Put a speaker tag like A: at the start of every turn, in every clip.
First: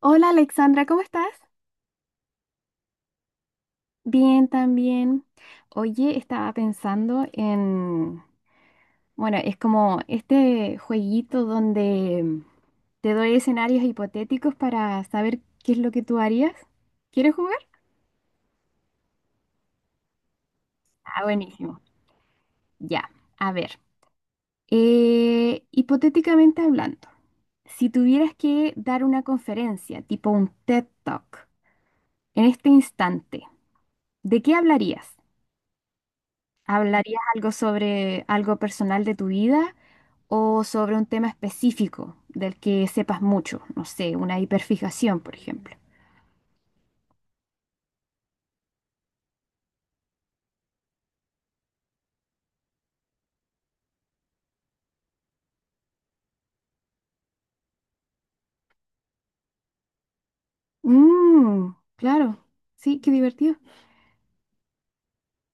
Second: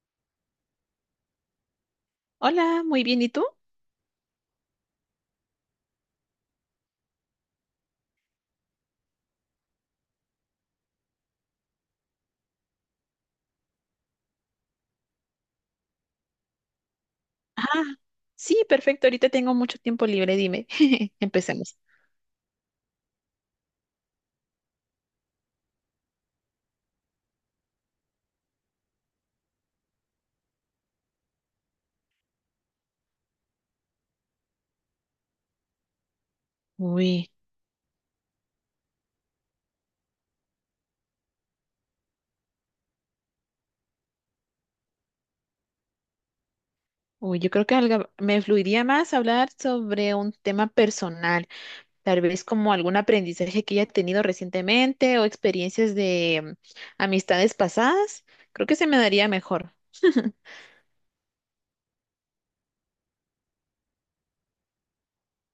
A: Hola Alexandra, ¿cómo estás?
B: Hola, muy bien, ¿y tú?
A: Bien, también. Oye, estaba pensando en, bueno, es como este jueguito donde te doy escenarios hipotéticos para saber qué es lo que tú harías. ¿Quieres jugar?
B: Ah, sí, perfecto, ahorita tengo mucho tiempo libre, dime.
A: Ah,
B: Empecemos.
A: buenísimo. Ya, a ver. Hipotéticamente hablando, si tuvieras que dar una conferencia, tipo un TED Talk, en este instante, ¿de qué hablarías? ¿Hablarías
B: Uy,
A: algo sobre algo personal de tu vida o sobre un tema específico del que sepas mucho? No sé, una hiperfijación, por ejemplo.
B: uy, yo creo que me fluiría más hablar sobre un tema personal, tal vez como algún aprendizaje que haya tenido recientemente o experiencias de amistades pasadas. Creo que se me daría mejor.
A: Mm, claro, sí, qué divertido.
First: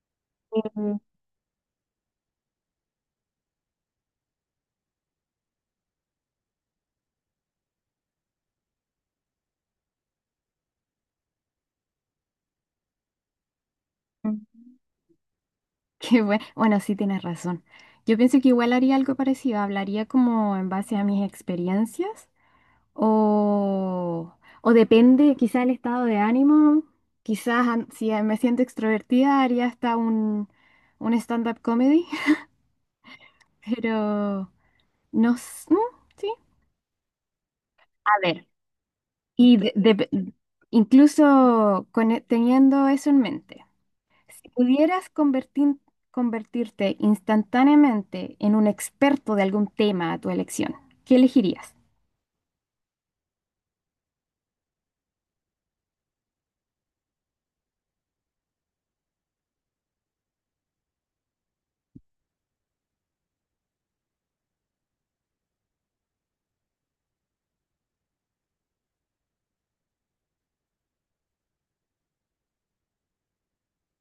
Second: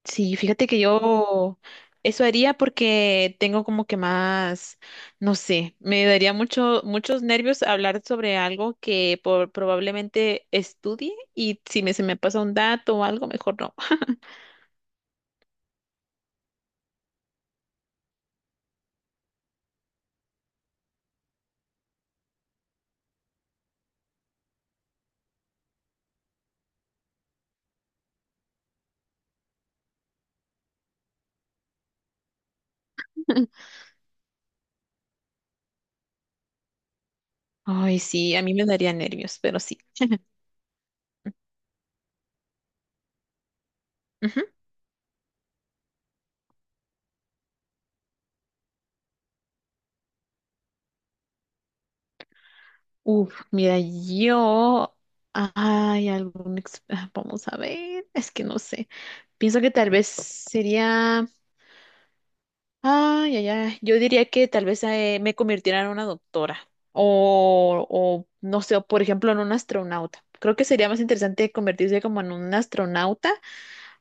B: Sí, fíjate que
A: Mm.
B: yo eso haría porque tengo como que más, no sé, me daría muchos nervios hablar sobre algo que probablemente estudie y si se me pasa un dato o algo, mejor no.
A: Qué bueno. Bueno, sí tienes razón. Yo pienso que igual haría algo parecido. Hablaría como en base a mis experiencias o, o depende quizá el estado de ánimo. Quizás si me siento extrovertida haría hasta un stand-up comedy. Pero no s- mm, sí.
B: Ay,
A: A
B: sí, a
A: ver.
B: mí me daría nervios,
A: Y
B: pero sí.
A: incluso con teniendo eso en mente,
B: Ujú.
A: si pudieras convertirte instantáneamente en un experto de algún tema a tu elección, ¿qué elegirías?
B: Uf, mira, yo... Ay, Vamos a ver, es que no sé. Pienso que tal vez sería... Ay, ay, ay. Yo diría que tal vez me convirtiera en una doctora no sé, o, por ejemplo, en un astronauta. Creo que sería más interesante convertirse como en un astronauta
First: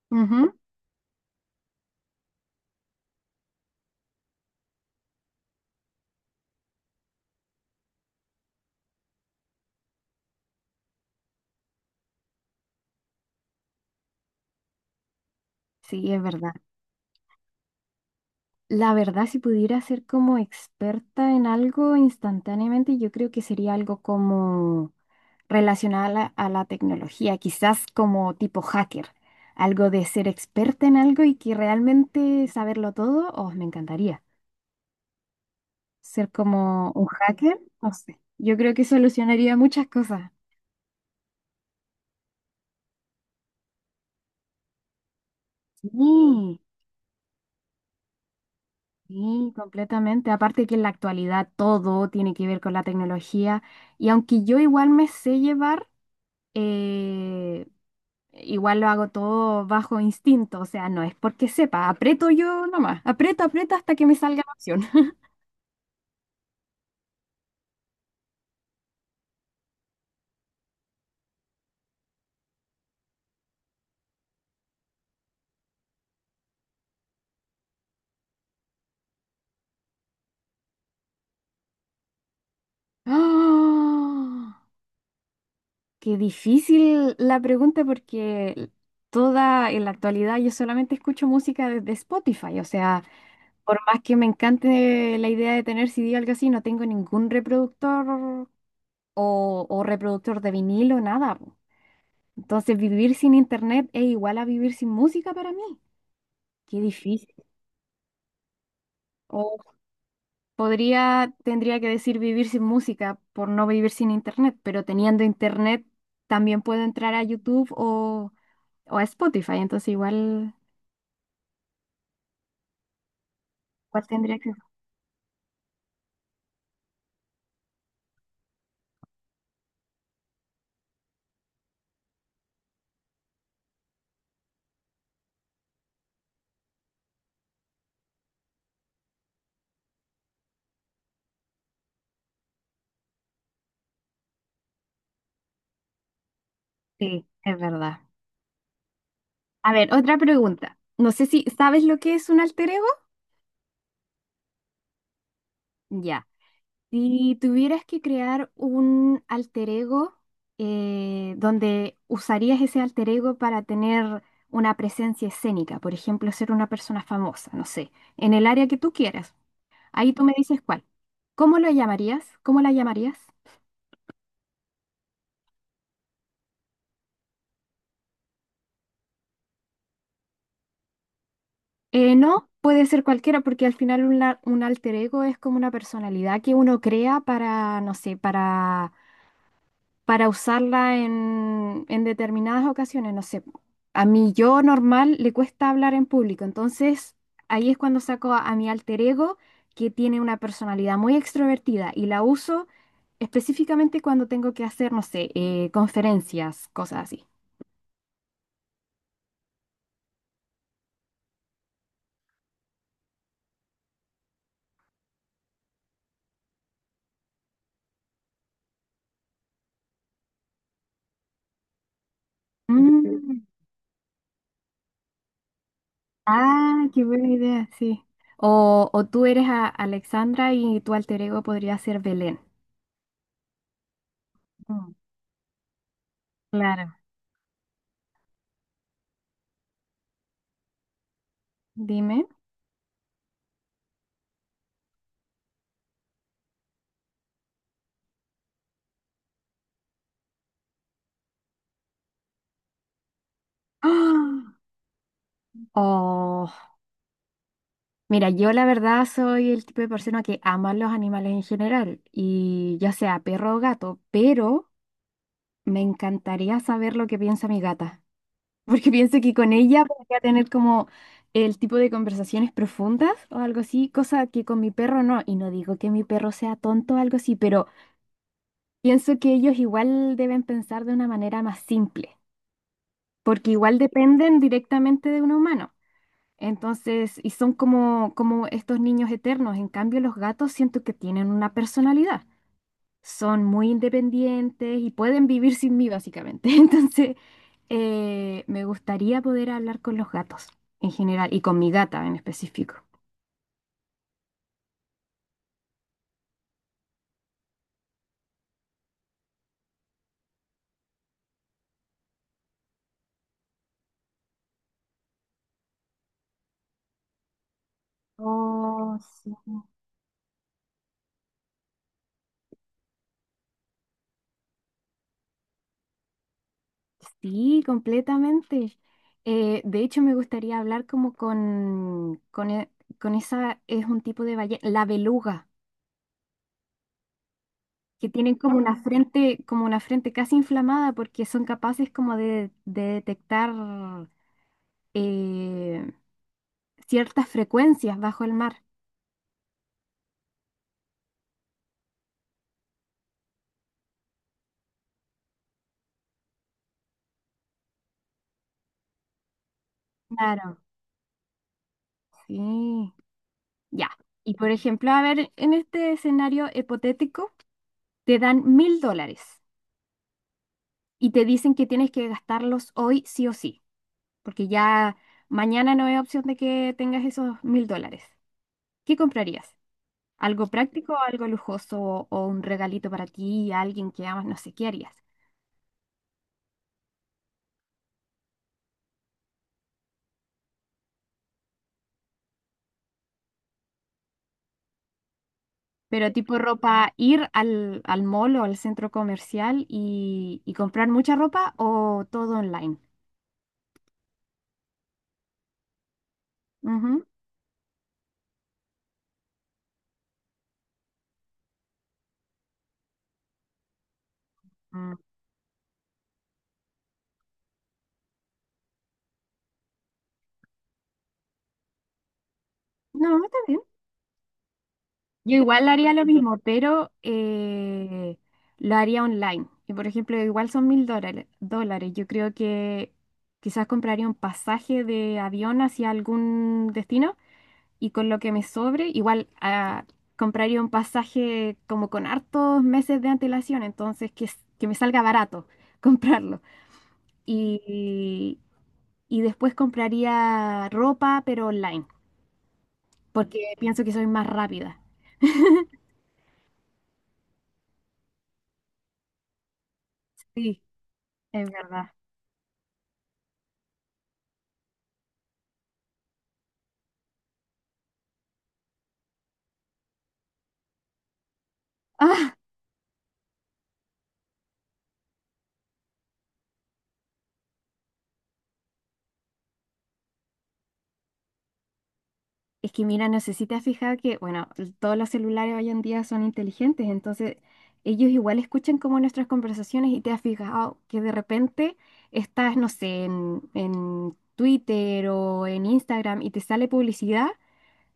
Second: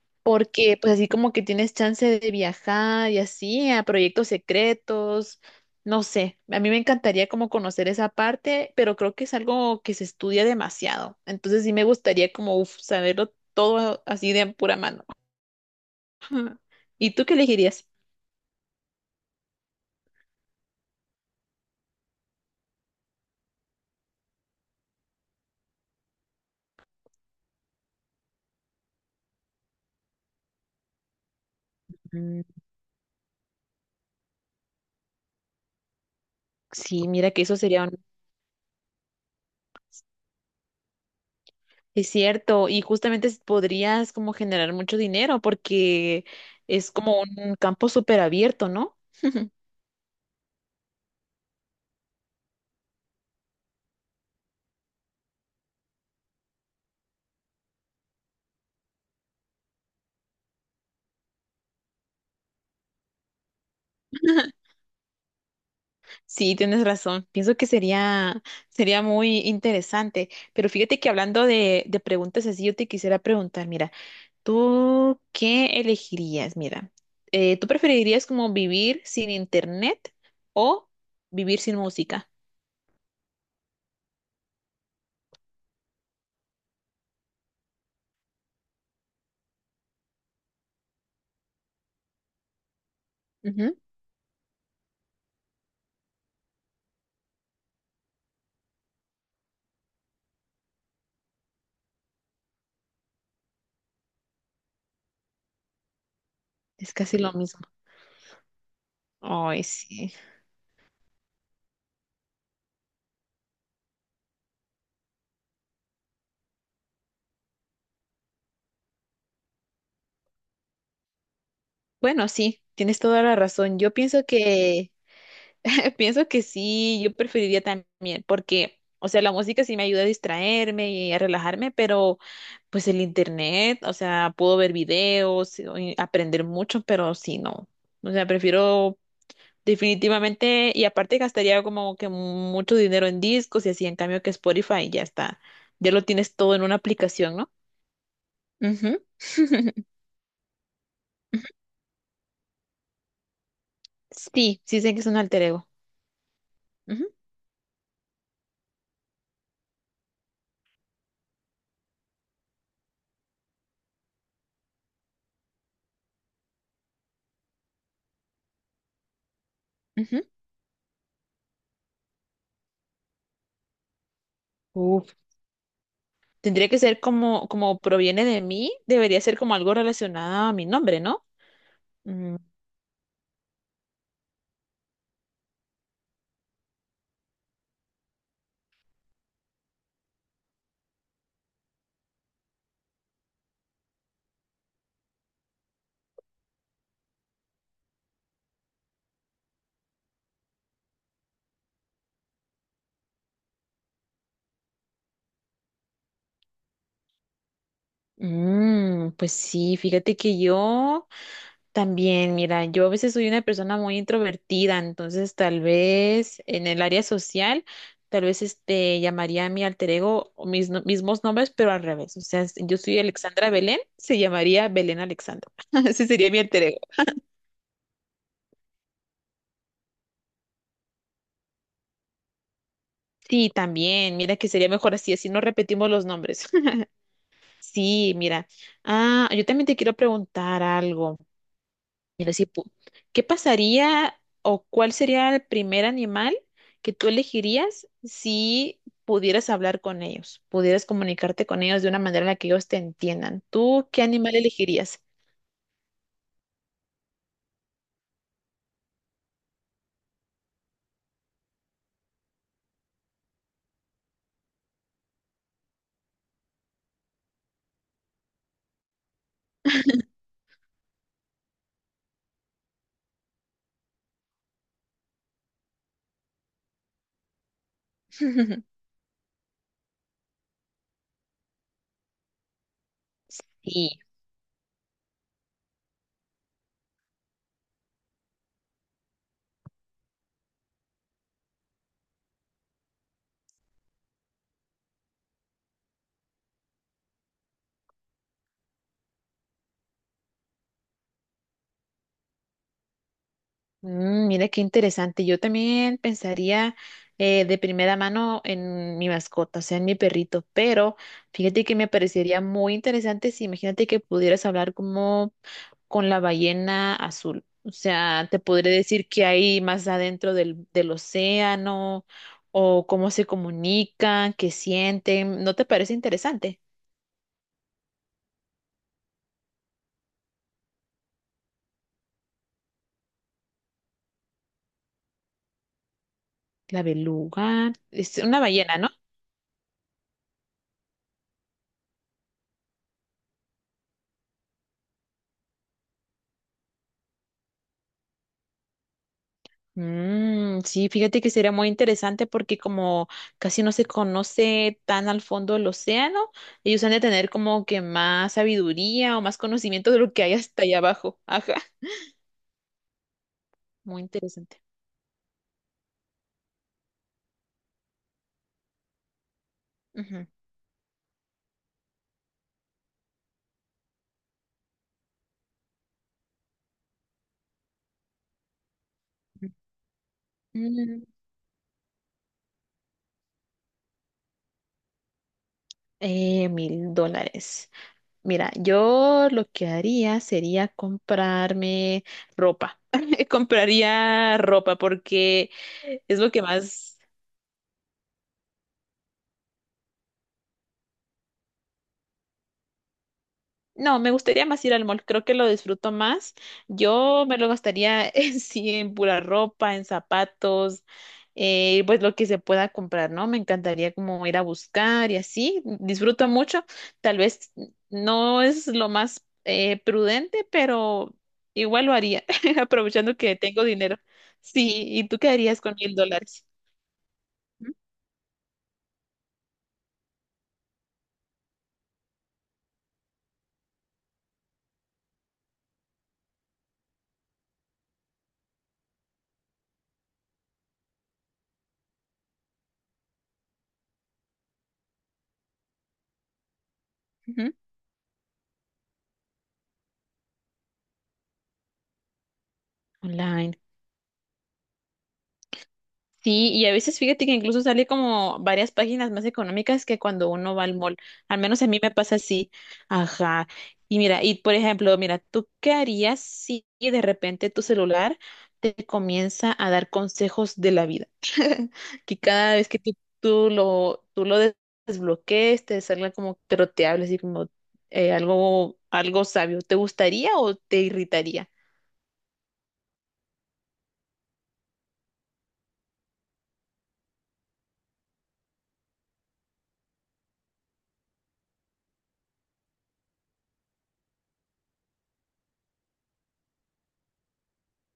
A: Ujú.
B: porque pues así como que tienes chance de viajar y así a proyectos secretos, no sé. A mí me encantaría como conocer esa parte, pero creo que es algo que se estudia demasiado. Entonces sí me gustaría como uf, saberlo todo así de pura mano.
A: Sí, es verdad.
B: ¿Y tú qué elegirías?
A: La verdad, si pudiera ser como experta en algo instantáneamente, yo creo que sería algo como relacionado a la tecnología, quizás como tipo hacker, algo de ser experta en algo y que
B: Mm.
A: realmente saberlo todo, oh, me encantaría. Ser como un
B: Sí, mira que eso
A: hacker,
B: sería.
A: no sé. Yo creo que solucionaría muchas cosas.
B: Es cierto, y justamente podrías como generar mucho dinero
A: Sí,
B: porque es como un campo súper abierto, ¿no?
A: sí, completamente. Aparte que en la actualidad todo tiene que ver con la tecnología y aunque yo igual me sé llevar, eh, igual lo hago todo bajo instinto, o sea, no es porque sepa, aprieto yo nomás, aprieto, aprieto hasta que me salga la opción.
B: Sí, tienes razón. Sería muy interesante. Pero fíjate que hablando de preguntas así, yo te quisiera preguntar, mira, ¿tú qué elegirías? Mira, ¿tú preferirías como vivir sin internet o vivir sin música?
A: ¡Ah! Qué difícil la pregunta porque toda en la actualidad yo solamente escucho música desde Spotify, o sea,
B: Ujú.
A: por más que me encante la idea de tener CD o algo así, no tengo ningún reproductor o reproductor de vinilo, nada po. Entonces, vivir sin internet es igual a vivir sin música para mí. Qué
B: Es casi
A: difícil.
B: lo mismo. Ay, sí.
A: Podría, tendría que decir vivir sin música por no vivir sin internet, pero teniendo internet también puedo entrar a YouTube o a Spotify, entonces igual,
B: Bueno, sí, tienes toda la razón. Yo
A: igual
B: pienso
A: tendría que.
B: que pienso que sí, yo preferiría también, porque, o sea, la música sí me ayuda a distraerme y a relajarme, pero pues el internet, o sea, puedo ver videos o y aprender mucho, pero sí, no. O sea, prefiero definitivamente, y aparte gastaría como que mucho dinero en discos y así, en cambio que Spotify ya está, ya lo tienes todo en una
A: Sí,
B: aplicación, ¿no?
A: es verdad.
B: Ujú.
A: A ver, otra pregunta. No sé si sabes lo que es un alter ego.
B: Sí, sí sé que es un alter ego.
A: Ya.
B: Ujú,
A: Si tuvieras que crear un alter ego donde usarías ese alter ego para tener una presencia escénica, por ejemplo, ser una persona famosa, no sé, en el área que tú quieras. Ahí
B: ujú.
A: tú me dices cuál. ¿Cómo lo llamarías? ¿Cómo la llamarías?
B: Tendría que ser como, como proviene de mí, debería ser como algo relacionado a mi nombre, ¿no?
A: Eh,
B: Mm,
A: no, puede ser cualquiera porque al final un alter ego es como una personalidad que uno crea para, no sé, para usarla en determinadas ocasiones. No sé, a mi yo normal le cuesta hablar en público, entonces ahí es cuando saco a mi alter ego que tiene una personalidad muy extrovertida y la uso específicamente cuando tengo que hacer, no sé, conferencias, cosas así.
B: mm, pues sí, fíjate que yo también, mira, yo a veces soy una persona muy introvertida, entonces tal vez en el área social, tal vez este llamaría a mi alter ego o mis mismos nombres, pero al revés. O sea, si yo soy
A: Mm.
B: Alexandra Belén, se llamaría Belén Alexandra. Ese sería mi alter ego.
A: Ah, qué buena idea, sí. O tú eres Alexandra y tu alter ego podría ser Belén.
B: Sí, también, mira que sería mejor
A: Mm,
B: así, así no repetimos los nombres.
A: claro.
B: Sí, mira. Ah, yo también te quiero preguntar algo.
A: Dime.
B: Mira, si pu- ¿qué pasaría o cuál sería el primer animal que tú elegirías si pudieras hablar con ellos, pudieras comunicarte con ellos de una manera en la que ellos te entiendan? ¿Tú qué animal
A: ¡Ah!
B: elegirías?
A: Oh, mira, yo la verdad soy el tipo de persona que ama los animales en general, y ya sea perro o gato, pero me encantaría saber lo que piensa mi gata, porque pienso que con ella podría tener como el tipo de conversaciones profundas o algo así, cosa que con mi perro no, y no digo que mi perro sea tonto o algo así, pero. Pienso que ellos igual deben pensar de una manera más simple, porque igual
B: Sí.
A: dependen directamente de un humano. Entonces, y son como estos niños eternos. En cambio, los gatos siento que tienen una personalidad. Son muy independientes y pueden vivir sin mí, básicamente. Entonces, me gustaría poder hablar con los gatos en general y con mi gata en específico.
B: Mm, mira qué interesante. Yo también pensaría de primera mano en mi mascota, o sea, en mi perrito, pero fíjate que me parecería muy interesante si imagínate que pudieras hablar como con la ballena azul. O sea, te podré
A: Oh,
B: decir qué
A: sí.
B: hay más adentro del océano o cómo se comunican, qué sienten. ¿No te parece interesante?
A: Sí, completamente. De hecho, me gustaría hablar como con esa, es un tipo de ballena, la beluga,
B: La beluga
A: que
B: es
A: tienen
B: una
A: como una
B: ballena, ¿no?
A: frente, como una frente casi inflamada porque son capaces como de detectar eh, ciertas frecuencias bajo el mar.
B: Mm, sí, fíjate que sería muy interesante porque como casi no se conoce tan al fondo del océano, ellos han de tener como que más sabiduría o más conocimiento de lo que hay
A: Claro,
B: hasta allá abajo. Ajá,
A: sí, ya.
B: muy
A: Y por
B: interesante.
A: ejemplo, a ver, en este escenario hipotético, te dan $1.000
B: Ujú.
A: y te dicen que tienes que gastarlos hoy sí o sí, porque ya mañana no hay opción de que tengas esos $1.000. ¿Qué comprarías? ¿Algo práctico,
B: Mm,
A: algo lujoso o un regalito para ti y a alguien que amas? No sé, ¿qué harías?
B: $1000. Mira, yo lo que haría sería comprarme ropa. Compraría ropa porque
A: Pero
B: es lo
A: tipo
B: que
A: ropa,
B: más.
A: ir al mall o al centro comercial y comprar mucha ropa o todo online.
B: No, me gustaría más ir al mall, creo que lo disfruto más.
A: Ujú.
B: Yo me lo gastaría en sí, en pura ropa, en zapatos, pues lo que se pueda comprar, ¿no? Me encantaría como ir a
A: Mm.
B: buscar y así. Disfruto mucho. Tal vez no es lo más prudente, pero igual lo haría, aprovechando
A: No,
B: que
A: está bien.
B: tengo dinero. Sí, ¿y tú qué
A: Yo
B: harías
A: igual
B: con
A: haría
B: mil
A: lo mismo,
B: dólares?
A: pero lo haría online. Y por ejemplo, igual son mil dólares. Yo creo que quizás compraría un pasaje de avión hacia algún destino y con lo que me sobre, igual compraría un pasaje como con hartos meses de antelación, entonces que me salga barato comprarlo.
B: Ujú.
A: Y, y después compraría ropa, pero online, porque
B: Online.
A: pienso que soy más rápida.
B: Sí, y a veces fíjate que incluso sale como varias páginas más económicas que cuando uno
A: Sí,
B: va al mall. Al
A: es
B: menos a mí
A: verdad.
B: me pasa así. Ajá. Y mira, y por ejemplo, mira, ¿tú qué harías si de repente tu celular te comienza a dar consejos de la vida? Que cada vez que tú lo, tú lo des- desbloquees, te salga como, pero te hables así como algo, algo sabio. ¿Te gustaría o te irritaría?
A: Es que mira, no sé si te has fijado que, bueno, todos los celulares hoy en día son inteligentes, entonces ellos igual escuchan como nuestras conversaciones y te has fijado que de repente estás, no sé, en Twitter o en Instagram y te sale publicidad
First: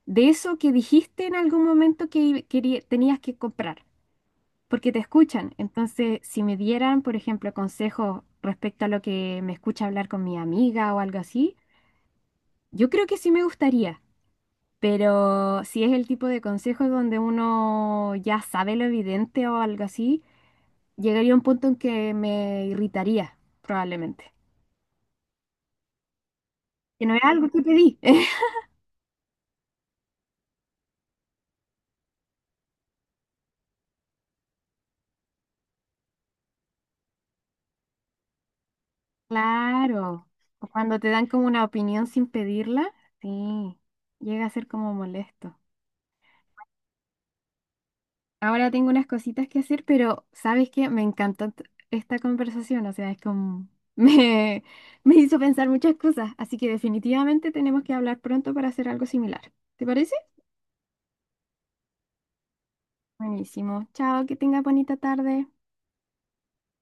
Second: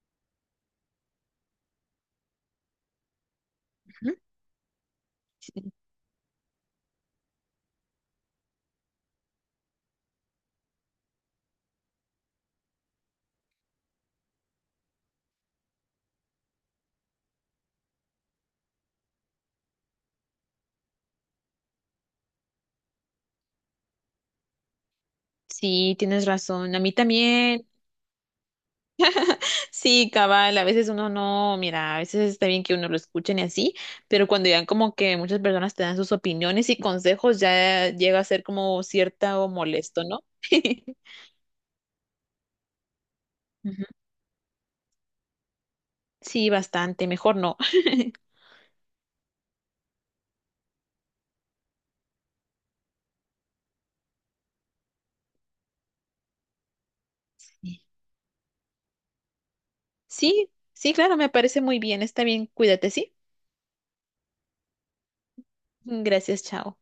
A: de eso que dijiste en algún momento que tenías que comprar,
B: Ujú.
A: porque te escuchan. Entonces, si me dieran, por ejemplo, consejos respecto a lo que me escucha hablar con mi amiga o algo así, yo creo que sí me gustaría. Pero si es el tipo de consejos donde uno ya sabe lo evidente o algo así, llegaría a un punto en que me irritaría, probablemente.
B: Sí, tienes razón. A mí
A: Que no es algo que
B: también.
A: pedí.
B: Sí, cabal, a veces uno no, mira, a veces está bien que uno lo escuchen y así, pero cuando ya como que muchas personas te dan sus opiniones y consejos, ya llega a ser como cierta o molesto, ¿no?
A: Claro. O cuando te dan como una opinión sin pedirla, sí,
B: Ujú.
A: llega a ser como molesto.
B: Sí, bastante, mejor no.
A: Ahora tengo unas cositas que hacer, pero ¿sabes qué? Me encantó esta conversación. O sea, es como. Me, me hizo pensar muchas cosas. Así que definitivamente
B: Sí.
A: tenemos que hablar pronto para hacer algo similar. ¿Te parece?
B: Sí, sí, claro, me parece muy bien, está bien, cuídate, ¿sí?
A: Buenísimo. Chao, que tenga bonita tarde.
B: Gracias, chao.